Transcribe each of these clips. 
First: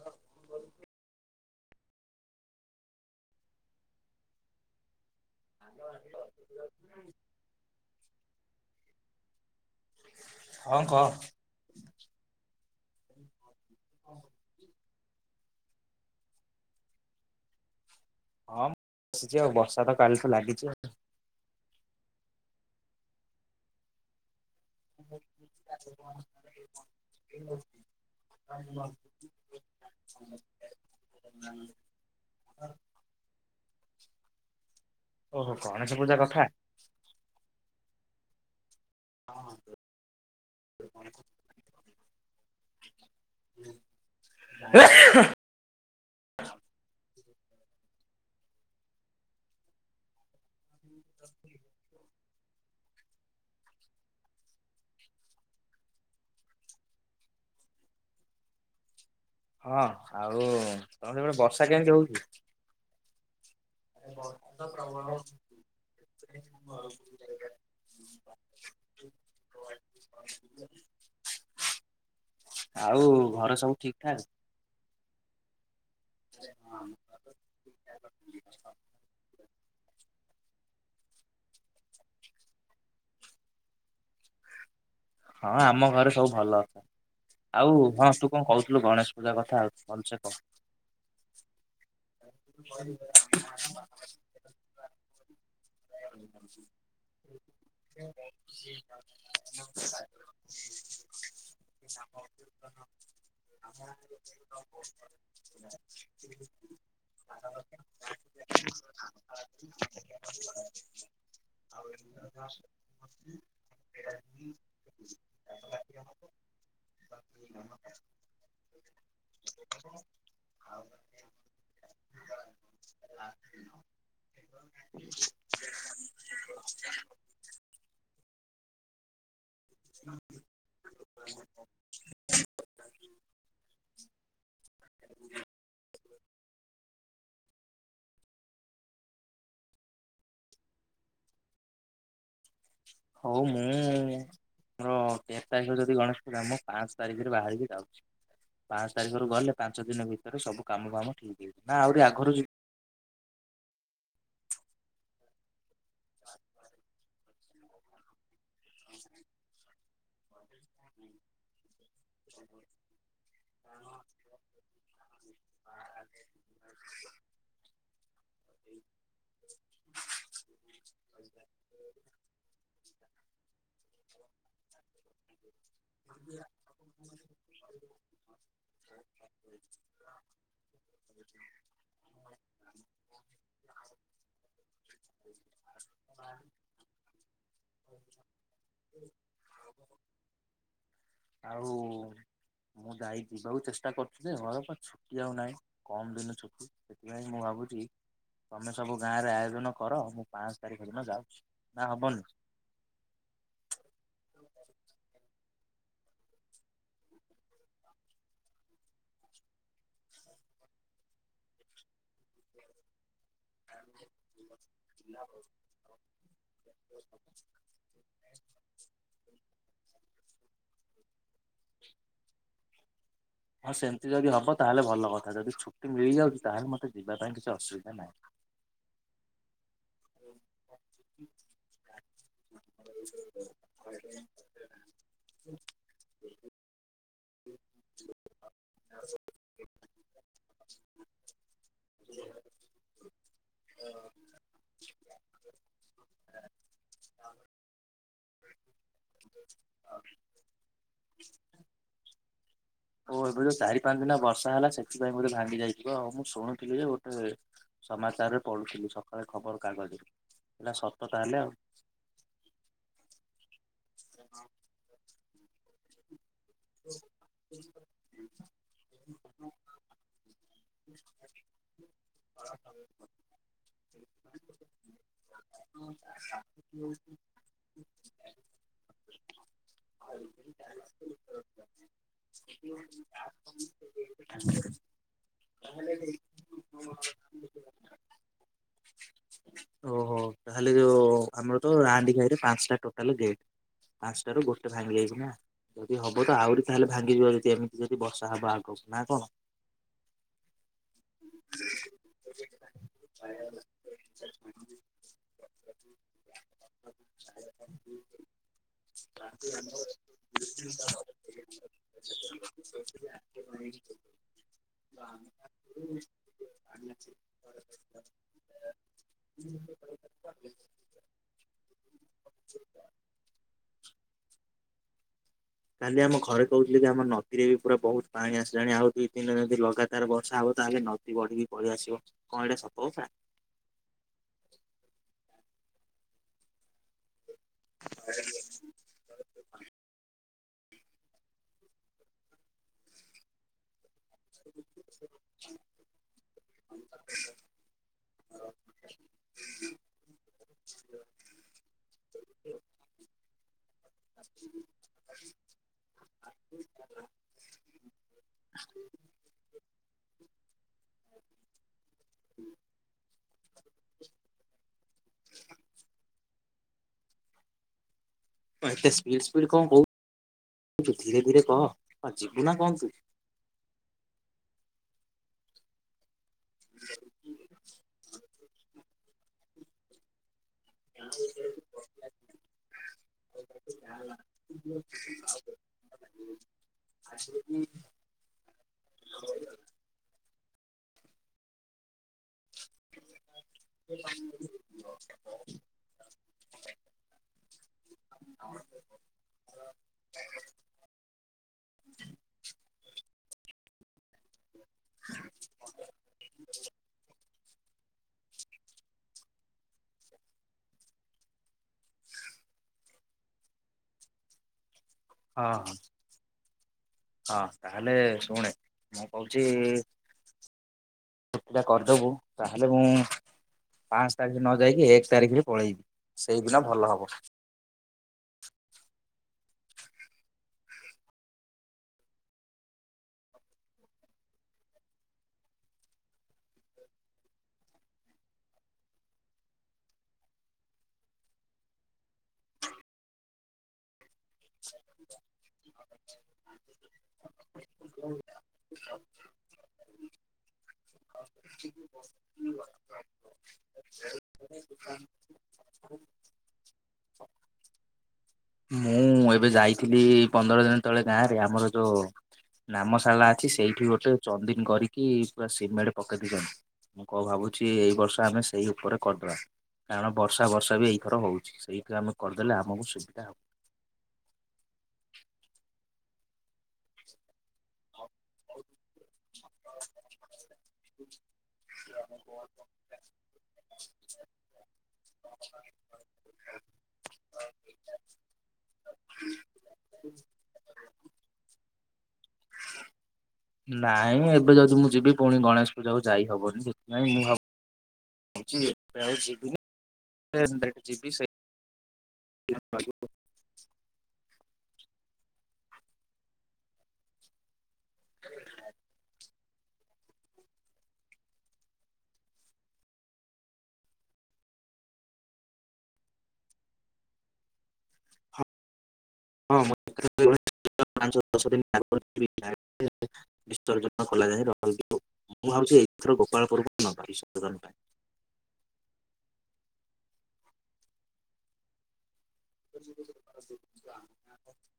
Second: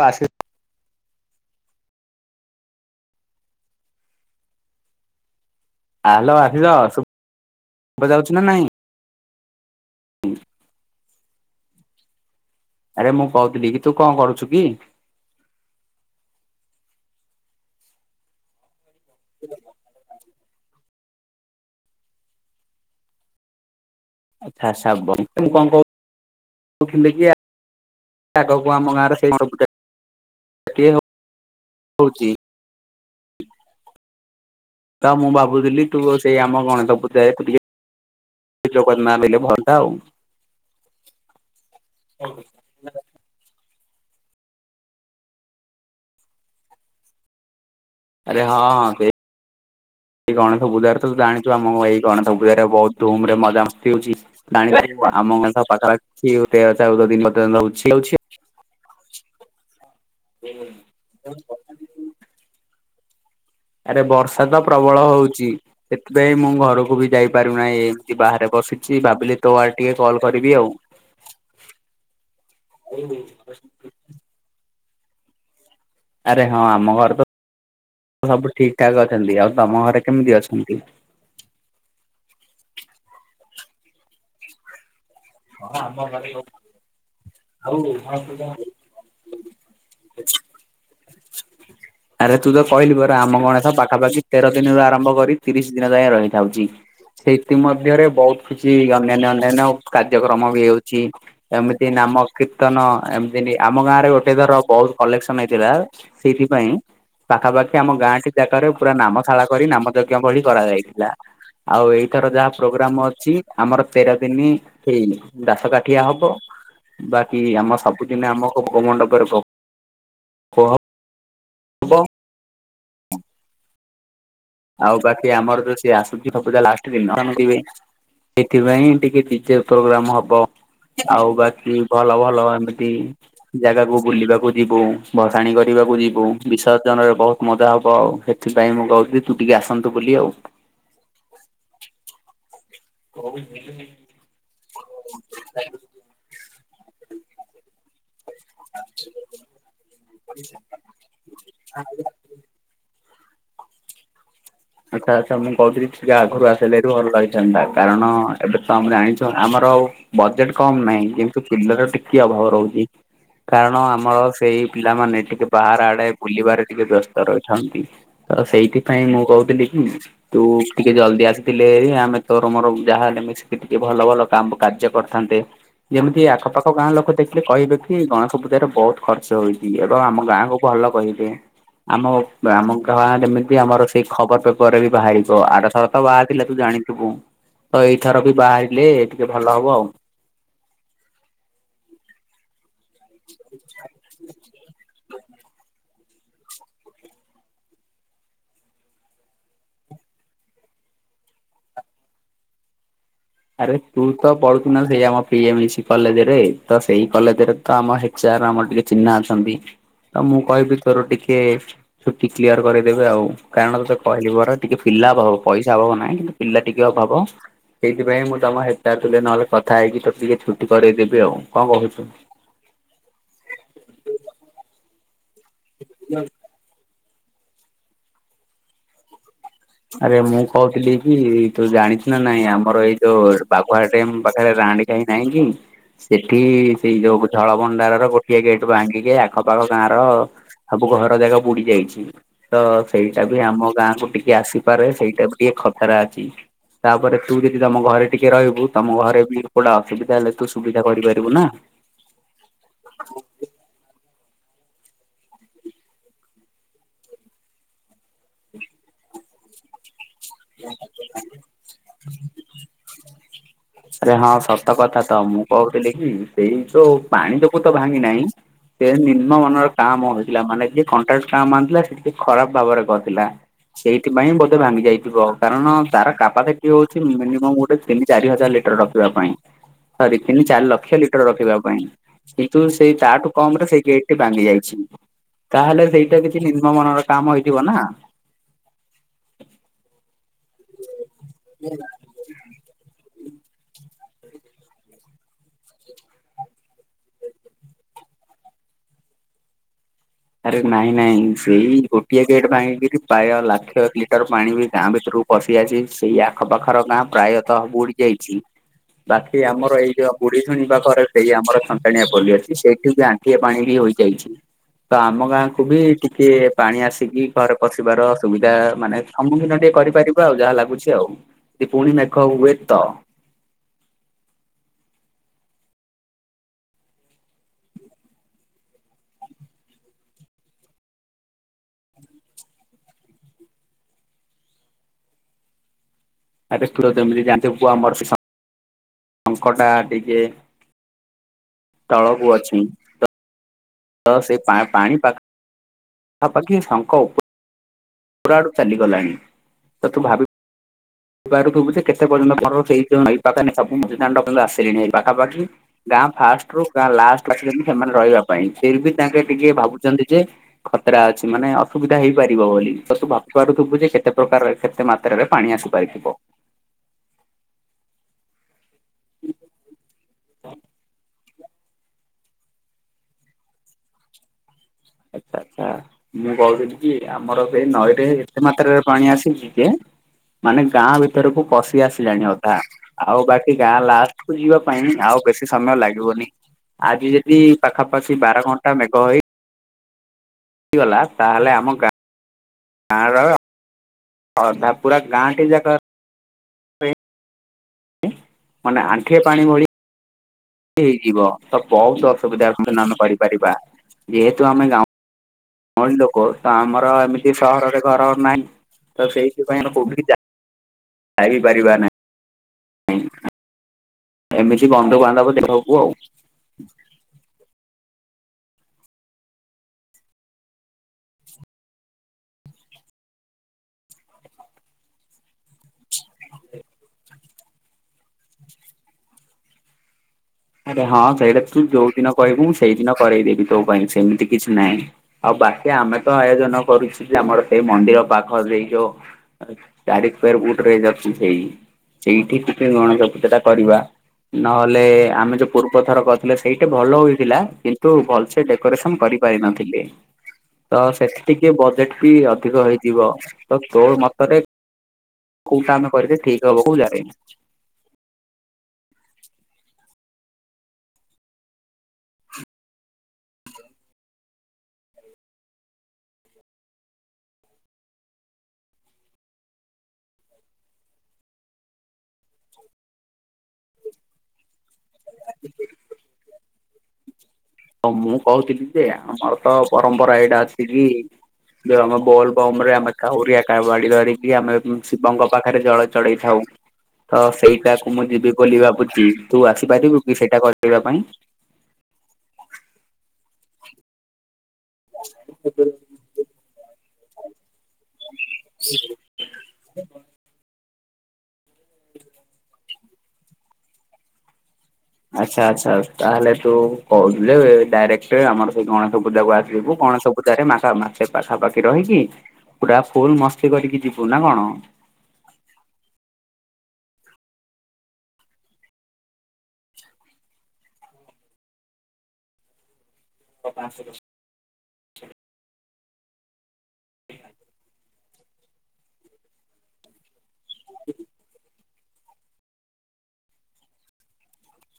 ଆଶି ସାଙ୍ଗମାନେ। ଆହଲୋ ଆସିିଷ ଶୁ ଶୁଭା ଯାଉଛି ନା ନାଇଁ? ହଁ କହ। ଆରେ ମୁଁ କହୁଥିଲି କି ତୁ କଣ କରୁଛୁ କି? ହଁ ମୁଁ ବସିଛି ଆଉ, ବର୍ଷା ତ କାଲି ଠୁ ଲାଗିଛି ଆଉ। ଆ ସା ପା। କି [inaudible] ଆଗକୁ ଆଉ। ଆମ ଗାଁ ରେ ସେଇ ସବୁ [unintelligible] କୋଉଠି। ତ ମୁଁ ଓହୋ ଭାବୁଥିଲି ଗଣେଶ ତୁ ପୂଜା ସେଇ କଥା ଆମ ଗଣିତ [unintelligible] ଟିକେ। ପି ଯୋ କରନା ବେଳେ ଭଲ ଆଉ। [unintelligible] ଆରେ ହଁ ହଁ, ସେଇ ସେଇ ଗଣେଶ ପୂଜାରେ ତ ଜାଣିଛୁ, ଆମକୁ ଏଇ ଗଣେଶ ପୂଜାର ବହୁତ ଧୁମ୍ ରେ ମଜା ମସ୍ତି ହଉଛି। ବାଣି [unintelligible] ହଁ ଆଉ ତମ ସେପଟେ ବର୍ଷା କେମତି ହଉଛି? ଆରେ ବର୍ଷା ତ ପ୍ରବଳ ହଉଛି। ସେଥିପାଇଁ ମୁଁ ଘରକୁ ବି ଯାଇପାରୁନାହିଁ। ଏମିତି ବାହାରେ ବସିଛି। ଭାବିଲି ତୋ ଆଡେ ଟିକେ କଲ କରିବି ଆଉ। [inaudible] ଆଉ ଘରେ ସବୁ ଠିକ୍ ଠାକ୍? ଆରେ ହଁ ଆମ ଘରେ ତ [unintelligible] ସବୁ ଠିକ୍ ଠାକ୍ ଅଛନ୍ତି। ଆଉ ତମ ଘରେ କେମିତି ଅଛନ୍ତି? ହଁ ଆମ ଘରେ ସବୁ ଭଲ ଅଛ, ଆଉ ହଁ ତୁ କଣ କହୁଥିଲୁ ଗଣେଶ ପୂଜା କଥା ଆଉ ଭଲ ସେ କହ। ଆରେ ତୁ ତୋ କହିଲୁ ପରା, ଆମ ଗଣେଶ ପାଖାପାଖି ତେର ଦିନରୁ ଆରମ୍ଭ କରି ତିରିଶ ଦିନ ଯାଏଁ ରହିଥାଉଛି। ସେଇଥି ମଧ୍ୟରେ ବହୁତ କିଛି ଅନ୍ୟାନ୍ୟ ଅନ୍ୟାନ୍ୟ କାର୍ଯ୍ୟକ୍ରମ ବି ହେଉଛି। ଏମିତି ନାମ କୀର୍ତ୍ତନ ଏମିତି ଆମ ଗାଁ ରେ ଗୋଟେ ଥର ବହୁତ କଲେକ୍ସନ ହେଇଥିଲା, ସେଇଥିପାଇଁ ପାଖାପାଖି ଆମ ଗାଁଟି ଯାକରେ ପୁରା ନାମଶାଳା କରି ନାମ ଯଜ୍ଞ ଭଳି କରାଯାଇଥିଲା। ଆଉ ଏଇଥର ଯାହା ପ୍ରୋଗ୍ରାମ ଅଛି। ଆମର ତେର ଦିନ ହେଇନି ଦାସ କାଠିଆ ହବ। ବାକି ଆମ ସବୁଦିନେ ଆମ ଭୋଗ ମଣ୍ଡପରେ ଭୋ କୁହ। [inaudible] ଆଉ ବାକି ଆମର ତ ସିଏ ଆସୁଛି ସବୁଦା ଲାଷ୍ଟ ଦିନ [unintelligible] ସେଥିପାଇଁ ଟିକେ ଷ୍ଟେଜ ପ୍ରୋଗ୍ରାମ ହବ, ଆଉ ବାକି ଭଲ ଭଲ ଏମିତି ଜାଗାକୁ ବୁଲିବାକୁ ଯିବୁ, ଭସାଣି କରିବାକୁ ଯିବୁ, ବିସର୍ଜନରେ ବହୁତ ମଜା ହବ। ସେଥିପାଇଁ ମୁଁ କହୁଥିଲି ତୁ ଟିକେ ଆସନ୍ତୁ ବୋଲି ଆଉ। ହଉ ମୁଁ ରହ ତେର ତାରିଖ ଯଦି ଗଣେଶ ପୂଜା ମୁଁ ପାଞ୍ଚ ତାରିଖରେ ବାହାରିକି ଯାଉଛି। ପାଞ୍ଚ ତାରିଖରୁ ଗଲେ ପାଞ୍ଚ ଦିନ ଭିତରେ ସବୁ କାମ ଫାମ ଠିକ୍ ହେଇଛି ନା ଆଉଟିକେ ଆଗରୁ ଯିବି। ଆଚ୍ଛା ଆଚ୍ଛା ମୁଁ କହୁଥିଲି ଟିକେ ଆଗରୁ ଆସିଲେ ଏଠୁ ଭଲ ଲାଗିଥାନ୍ତା କାରଣ ଏବେ ତ ଆମେ ଜଣିଛ ଆମର ଆଉ ବଜେଟ କମ ନାହିଁ କିନ୍ତୁ ପିଲର ଟିକେ ଅଭାବ ରହୁଛି। କାରଣ ଆମର ସେଇ ପିଲାମାନେ ଟିକେ ବାହାର ଆଡେ ବୁଲିବାରେ ଟିକେ ବ୍ୟସ୍ତ ରହିଥାନ୍ତି। ତ ସେଇଥିପାଇଁ ମୁଁ କହୁଥିଲି ଉ ତୁ ଟିକେ ଜଲଦି ଆସିଥିଲେ ଏହି ଆମେ ତ ତମର ଯାହା ହେଲେ ମିଶି ଟିକେ ଭଲ ଭଲ କାମ କାର୍ଯ୍ୟ କରିଥାନ୍ତେ। ଯେମିତି ଆଖପାଖ ଗାଁ ଲୋକ ଦେଖିଲେ କହିବେ କି ଗଣେଶ ପୂଜାରେ ବହୁତ୍ ଖର୍ଚ୍ଚ ହେଇଛି ଏବଂ ଆମ ଗାଁକୁ ଭଲ କହିବେ ଆମ ଆମ ଗାଁରେ ଯେମିତି ଆମର ସେ ଖବର ପେପର ରେ ବି ବାହାରିବ ଆରଥରକ ତ ବାହାରି ଥିଲା ତୁ ଜାଣିଥିବୁ। ତୋ ଏଇଥର ବି ବାହାରିଲେ ଟିକେ ଭଲ ହବ ଆଉ। ଆଉ ମୁଁ ଯାଇ ଯିବାକୁ ଚେଷ୍ଟା କରୁଛି ଯେ ଘର ପାଖ ଯାଉ ନାହିଁ କମ୍ ଦିନ ଛୁଟି ସେଥିପାଇଁ ମୁଁ ଭାବୁଛି ତମେ ସବୁ ଗାଁ ରେ ଆୟୋଜନ କର ମୁଁ ପାଂସ ତାରିଖ ଦିନ ଯାଉଛି ନା ହବନି। ଆରେ ତୁ ତ ପଢୁଛୁ ନା ସେଇ ଆମ ପି ଏ ମିଳିଛି କଲେଜରେ ତ ସେଇ କଲେଜରେ ତ ଆମ ହେଚାର ଆମର ଟିକେ ଚିହ୍ନା ଅଛନ୍ତି। ତ ମୁଁ କହିବି ତୋର ଟିକେ ଛୁଟି କ୍ଲିୟର କରାଇଦେବେ ଆଉ। କାରଣ ତତେ କହିଲିପରା ଟିକେ ପିଲା ଅଭାବ ପଇସା ଅଭାବ ନାହିଁ କିନ୍ତୁ ପିଲା ଟିକେ ଅଭାବ। ସେଥିପାଇଁ ମୁଁ ତମ ହେଚାର ଥିଲେ ନହେଲେ କଥା ହେଇକି ତତେ ଛୁଟି କରାଇଦେବି ଆଉ କଣ କହୁଛୁ। ହଁ ସେମିତି ଯଦି ହବ ତାହେଲେ ଭଲ କଥା ଯଦି ଛୁଟି ମିଳିଯାଉଛି ତାହେଲେ ମତେ ଯିବା ପାଇଁ କିଛି ଅସୁବିଧା ନାହିଁ। ଆରେ ମୁଁ କହୁଥିଲି କି ତୁ ଜାଣିଛୁ ନା ନାଇଁ ଆମର ଏଇ ଯୋଉ ବାଘୁହା ନାହିଁ। ଡ୍ୟାମ ପାଖରେ ରାଣୀ କାଇଁ ନାହିଁ କି? ସେଠି ସେଇ ଯୋଉ ଜଳ ଭଣ୍ଡାର ର ଗୋଟିଏ ଗେଟ ଭାଙ୍ଗିକି ଆଖପାଖ ଗାଁର ସବୁ ଘର ର ଜାଗା ବୁଡି ଯାଇଛି ତ ସେଇଟା ବି ଆମ ଗାଁ କୁ ଟିକେ ଆସି ପାରେ ସେଇଟା ଗୋଟିଏ ଖତରା ଅଛି। ତାପରେ ତୁ ଯଦି ତମ ଘରେ ଟିକେ ରହିବୁ ତମ ଘରେ ବି କୋଉଟା ଅସୁବିଧା ହେଲେ ତୁ ସୁବିଧା କରିପାରିବୁ ନା। ଓଃ ଏବେ ଯୋଉ ଚାରି ପାଞ୍ଚ ଦିନ ବର୍ଷା ହେଲା ସେଥିପାଇଁ ବୋଧେ ଭାଙ୍ଗି ଯାଇଥିବ ଆଉ ମୁଁ ଶୁଣୁଥିଲି ଯେ ଗୋଟେ ସମାଚାର ରେ ପଡୁଥିଲି ସକାଳେ ଖବର କାଗଜରେ ହେଲା ସତ ତାହେଲେ ଆଉ। ଆରେ ହଁ ସତ କଥା ତ ମୁଁ କହୁଥିଲି କି ସେଇ ଯୋଉ ପାଣି ଯୋଗୁ ତୋ ଭାଙ୍ଗି ନାହିଁ। ସେ ନିମ୍ନ ମାନର କାମ ହୋଇଥିଲା ମାନେ ଯିଏ କଣ୍ଟ୍ରାକ୍ଟ କାମ ଆଣିଥିଲା ସିଏ ଟିକେ ଖରାପ ଭାବରେ କରିଥିଲା। ସେଇଥିପାଇଁ ବୋଧେ ଭାଙ୍ଗି ଯାଇଥିବ କାରଣ ତାର କପାସାଟି ହଉଛି ମିନିମମ୍ ଗୋଟେ ତିନି ଚାରି ହଜାର ଲି ରଖିବା ପାଇଁ ସରି ତିନି ଚାରି ଲକ୍ଷ ଲିଟର ରଖିବା ପାଇଁ କିନ୍ତୁ ସେ ତା ଠୁ କମ୍ ରେ ସେଇ ଗେଟ ଟି ଭାଙ୍ଗି ଯାଇଛି ତାହେଲେ ସେଇଟା କିଛି ନିମ୍ନ ମାନର କାମ ହେଇଥିବ ନା। ଓହୋ ତାହେଲେ ଯୋଉ ଆମର ତ ରାହାଣ୍ଡି ଘାଇରେ ପାଁସ୍‌ ଟା ଟୋଟାଲ ଗେଟ୍। ପାଁସ୍ ଟାରୁ ଗୋଟେ ଭାଙ୍ଗି ଯାଇଚି ନା। ଯଦି ହବ ତ ଆହୁରି ତାହେଲେ ଭାଙ୍ଗିଯିବ ଯତି ଏମିତି ଯଦି ବର୍ଷା ହବ ଆଗକୁ ନା କଣ? ଆରେ ନାଇଁ ନାଇଁ ସେଇ ଗୋଟିଏ ଗେଟ୍ ଭାଙ୍ଗିକିରି ପାୟ ଲାକ୍ଷ ଲି ଟର ପାଣି ବି ଗାଁ ଭିତୁରୁକୁ ପଶି ଆସି ସେଇ ଆଖପାଖର ଗାଁ ପ୍ରାୟତଃ ବୁଡି ଯାଇଛି। ବାକି ଆମର ଏଇ ଯଅ ବୁଢୀ ଶୁଣି ପାଖରେ ସେଇ ଆମର ସନ୍ତାଣିଆ ପଲି ଅଛି ସେଇଠି ବି ଆଣ୍ଠିଏ ପାଣି ହି ହୋଇଯାଇଛି। ତ ଆମ ଗାଁକୁୁ ବି ଟିକେ ପାଣି ଆସିକି ଘରେ ପଶିବାର କାଲି ସୁବିଧା ମାନେ ସମ୍ମୁଖୀନ ଟିକେ କରିପାରିବା ଆଉ ଯାହା ଲାଗୁଛି ଆଉ ଯଦି ପୁଣି ମେଘ ହୁଏ ତ। କାଲି ଆମ ଘରେ କହୁଥିଲେ କି ଆମ ନଦୀରେ ବି ପୁରା ବହୁତ୍ ପାଣି ଆସିଲାଣି ଆଉ ଦୁଇ ତିନ ଯଦି ଲଗାତାର ବର୍ଷା ହବ ତାହେଲେ ନ ଦୀ ବଢିକି ପଳି ଆସିବ ଙ୍କ ଏଟା ସତ କଥା। ଆବେ ଥୁ ତ ଏମିତି ଜାନଥିବୁ ପୁଅ ଆମର ସେ ସ [inaudible] ଅଙ୍କଟା ଟିକେ ତଳକୁ ଅଛି। ତ ସେ ପା ପାଣି ପାଖାପାଖି ଶଙ୍ଖ ଉପ ପୁରା ଆଡ଼ୁ ଚାଲିଗଲାଣି ସେଥୁ ଭାବି ଝିଅ ପାରୁଥୁବୁ ଯେ କେତେ ପର୍ଯ୍ୟନ୍ତ ଘରର [unintelligible] ଦାଣ୍ଡ ଆସିଲିଣି ପାଖାପାଖି ଗାଁ ଫାଷ୍ଟରୁ ଗାଁ ଲାଷ୍ଟ ରଖିଚନ୍ତି ସେମାନେ ରହିବା ପାଇଁ ସେବି ତାଙ୍କେ ଟିକେ ଭାବୁଚନ୍ତିଯେ ଖତରା ଅଛି ମାନେ ଅସୁବିଧା ହେଇପାରିବ ବୋଲି ତ ତୁ ଭାବି ପାରୁଥୁବୁଯେ କେତେ ପ୍ରକାରେ କେତେ ମାତ୍ରାରେ ପାଣି ଆସି ପାଇବ ହଁ ଏତେ ସ୍ପିଡ ସ୍ପିଡ କଁ କହୁଚୁ ଧୀରେ ଧୀରେ କହ କୁଆଡ଼େ ଯିବୁନା କଁ ତୁ? ଆଚ୍ଛା ଆଚ୍ଛା ମୁଁ କହୁଥିଲିକି ଆମର ଏବେ ନଈରେ ଏତେ ମାତ୍ରାରେ ପାଣି ଆସିଚି ଯେ ମାନେ ଗାଁ ଭିତରକୁ ପଶି ଆସିଲାଣି ଅଧା। ଆଉ ବାକି ଗାଁ ଲାଷ୍ଟ କୁ ଯିବା ପାଇଁ ଆଉ ବେଶୀ ସମୟ ଲାଗିବନି ଆଜି ଯଦି ପାଖାପାଖି ବାର ଘଣ୍ଟା ମେଘ ହୋଇ ହେଇଗଲା ତାହେଲେ ଆମ ଗାଁର ଅଧା ପୁରା ଗାଁଟି ଜାକ ମନେ ଆଣ୍ଠିଏ ପାଣି ଭଳି ହେଇଯିବ ତବହୁତ୍ ଅସୁବିଧା ମାନେ ଆମେ କରିପାରିବା। ଯେହେତୁ ଆମେ ଗାଉଁଲି ଗାଁଉଁଲି ଲୋକ ତଆମର ଏମି କି ସହରରେ ଘର ନାହିଁ ତସେଇଥିପାଇଁ ଆଉ କୋଉଠିକି ଯା ଯାଇପାରିବା ନାହିଁ। ଏମିତି ବନ୍ଧୁ ବାନ୍ଧବ ହଁ ହଁ ଦେହକୁ ଆଉ। ହଁ ତାହେଲେ ଶୁଣେ ମୁଁ କହୁଚି ସେଟା କରିଦବୁ ତାହେଲେ ମୁଁ ପାଁସ୍ ତାରିଖିନ ଯାଇକି ଏକ୍ ତାରିଖରେ ପଳେଇବି ସେଇଦିନ ଭଲ ହବ। ଆରେ ହଁ ସେଇଟା ତୁ ଯୋଉ ଦିନ କହିବୁ ମୁଁ ସେଇଦିନ କରେଇଦେବି ତୋ ପାଇଁ ସେମିତି କିଛି ନାହିଁ। ଆଉ ବାକି ଆମେତ ଆୟୋଜନ କରୁଛୁଯେ ଆମର ସେଇ ମନ୍ଦିର ପାଖ ଦେଇ ଯୋଉ ଚାରି ସ୍କୋୟାର ଫୁଟରେ ହେଇଯାଉଛି ସେଇ ସେଇଠି ଟିକେ ଗଣେଶ ପୂଜାଟା କରିବା ନହେଲେ ଆମେ ଯୋଉ ପୂର୍ବ ଥର କରିଥିଲେ ସେଇଟି ଭଲ ହେଇଥିଲା କିନ୍ତୁ ଭଲସେ ଡେକୋରେସନ କରିପାରିନଥିଲେ। ତ ସେଠି ଟିକେ ବଜେଟବି ଅଧିକ ହେଇଯିବ ତୋମତରେ [unintelligible] କୋଉଟା ଆମେ କରିଲେ ଠିକ୍ ହବ କୋଉ ଜାଗାରେ କୋଉ ମୁଁ ଏବେ ଯାଇଥିଲି ପନ୍ଦର ଦିନ ତଳେ ଗାଁରେ ଆମର ଯୋଉ ନାମଶାଳା ଅଛି ସେଇଠି ଗୋଟେ ଚନ୍ଦିନ୍ କରିକି ପୁରା ସିମେଣ୍ଟ ପକେଇ ଦେଇକି ଆସି ମୁଁ କଁ ଭାବୁଚି ଏଇ ବର୍ଷ ଆମେ ସେଇ ଉପରେ କରିଦବା। କାରଣ ବର୍ଷା ବର୍ଷାବି ଏଇଥର ହଉଚି ସେଇଠି ଆମେ କରିଦେଲେ ଆମକୁ ସୁବିଧା ହବ। [unintelligible] ତ ମୁଁ କହୁଥିଲିଯେ ଆମରତ ପରମ୍ପରା ଏଇଟା ଅଛିକି ଯେଆମ ବୋଲ୍ ବମରେ ଆମେ କାଉରିଆ ବାଡ଼ି ଧରିକି ଆମେ ଶିବଙ୍କ ପାଖରେ ଜଳ ଚଢେଇ ଥାଉ ତ ସେଇଟାକୁ ମୁଁ ଯିବି ବୋଲି ଭାବୁଚି ତୁ ଆସିପାରିବୁକି ସେଇଟା କରିବା ପାଇଁ? ନାଇଁ ମୁଏବେ ଯଦି ମୁଁ ଯିବି ପୁଣି ଗଣେଶ ପୂଜାକୁ ଯାଇ ହବନି ସେଥିପାଇଁ ମୁଁ ଆଉ ଭାବିଚି ଏବେ ଆଉ ଯିବିନି ଯିବି ସେ [unintelligible] [unintelligible] ଆଚ୍ଛା ଆଚ୍ଛା ତାହେଲେ ତୁ କୋହୁଚୁଯେଵେ ଡାଇରେକ୍ଟ ଆମର ସେ ଗଣେଶ ପୂଜା କୁ ଆସିବୁ ଗଣେଶ ପୂଜାରେ ମା ମାସେ ପାଖାପାଖି ରହିକି ପୁରା ଫୁଲୁ ମସ୍ତି କରିକି ଯିବୁ ନା କଣ। ହଁ ପାଞ୍ଚ ଦଶ [unintelligible] ଖେଲା ଯାଇ [inaudible] ମୁଁ ଭାବଛି ଏଇଥର ଗୋପାଳ ପୁରୁକୁ ନବା କିସୁ ଦୋକାନ ଟା। [unintelligible]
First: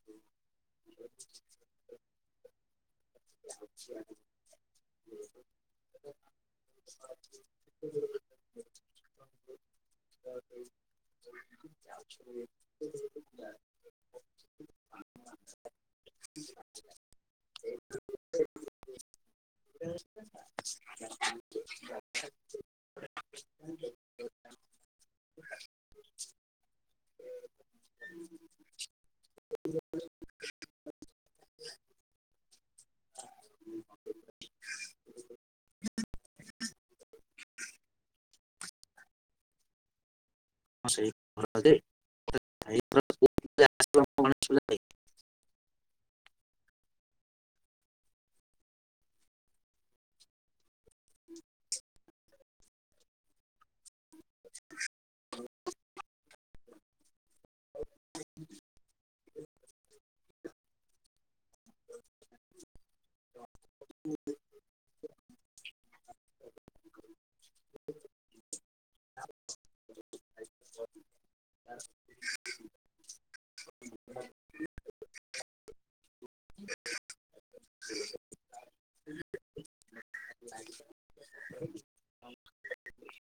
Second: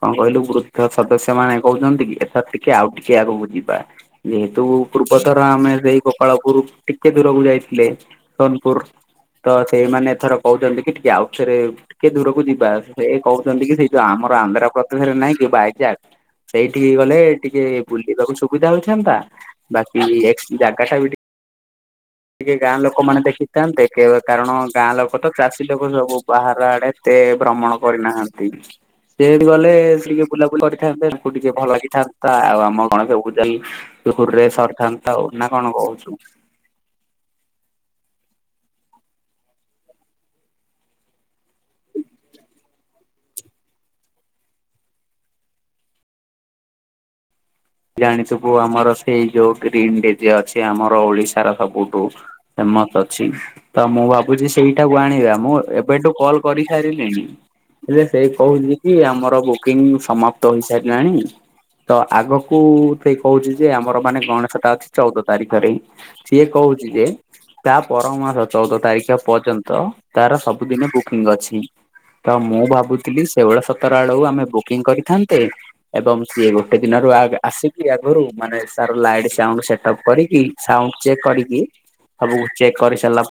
କଣ କହିଲୁ ବୃଦ୍ଧ ସଦସ୍ୟ ମାନେ କହୁଚନ୍ତି କି ଏଥ ଟିକେ ଆଉ ଟି ଟିକିଏ ଆଗକୁ ଯିବା ଯେହେତୁ ପୂର୍ବଥର ଆମେ ସେଇ ଗୋପାଳପୁରୁ ଟି ଟିକେ ଦୂରକୁ ଯାଇଥିଲେ ସେଇ ସୋନପୁରୁ ତ ସେଇମାନେ ଏଥର କହୁଚନ୍ତି କି ଟିକେ ଆଉ ଥରେ ଟିକେ ଦୂରକୁ ଯିବା ସେ କହୁଚନ୍ତି କି ସେଇ ଆମର ଆନ୍ଧ୍ରାପ୍ରଦେଶରେ ନାହଁ କି ବାଇଯାକ୍। ସେଇଠିକି ଗଲେ ଟିକେ ବୁଲିବାକୁ ସୁବିଧା ହୋଇଥାନ୍ତା ବାକି ଏକ୍ସେ ଜାଗା ଟା ବି ଟିକେ ଟିକେ ଗାଁ ଲୋକମାନେ ଦେଖିଥାନ୍ତେ। କାରଣ ଗାଁ ଲୋକ ତ ଚାଷୀ ଲୋକ ସବୁ ବାହାର ଆଡେ ତେ ଭ୍ରମଣ କରିନାହାଁନ୍ତି। ଡେଟ୍ ଗଲେ ଟିକେ ବୁଲାବୁଲି କରିଥାନ୍ତେ ତାକୁ ଟିକେ ଭଲ ଲାଗିଥାନ୍ତା ଆଉ ଆମ ଗଣେଶ ପୂଜାରେ। ତୁହୁରେ ସରଥାନ୍ତା ଆଉ ନାଁ କଣ କହୁଚୁ? ହଁ ସେଇ [unintelligible] ଦେ [unintelligible] ଜାଣିଥିବୁ ଆମର ସେଇ ଯୋଉ ଗ୍ରୀନି ଡିଜେ ଅଛି ଆମର ଓଡିଶାର ସବୁଠୁ ତମରତ ଅଛି ତ ମୁଁ ଭାବ୍ ବୁଛି ସେଇଟାକୁ ଆଣିବା ମୁଁ ଏବେଠୁ କଲ୍ କରିସାରିଲିଣି ହେଲେ ସେ କହୁଚି। କି ଆମର ବୁକିଙ୍ଗି ସମାପ୍ତ ହେଇସାରିଲାଣି ତ ଆଗକୁ ସେ କହୁଚ ଯେ ଆମର ମାନେ ଗଣେଶ ଟା ଅଛି ଚଉଦ ତାରିଖରେ। ସିଏ କହୁଚି ଯେ ତା ପର ମାସ ଚଉଦ ତାରିଖ ପର୍ଯ୍ୟନ୍ତ ତାର ସବୁଦିନେ ବୁକିଙ୍ଗି ଅଛି। ତ ମୁଁ ଭାବୁଥିଲି ସେଉଳ ସତର ଆଡକୁ ଆମେ ବୁକିଙ୍ଗି କରିଥାନ୍ତେ ଏବଂ ସିଏ ଗୋଟେ ଦିନରୁ ଆଗା ଆସିକି ଆଗରୁ ମାନେ ସାର ଲାଇଟିସାଉଣ୍ଡୁ ସେଟପ କରିକି ସାଉଣ୍ଡୁ ଚେକ୍ କରିକି ସବୁକୁ ଚେକେ କରି ସାରିଲା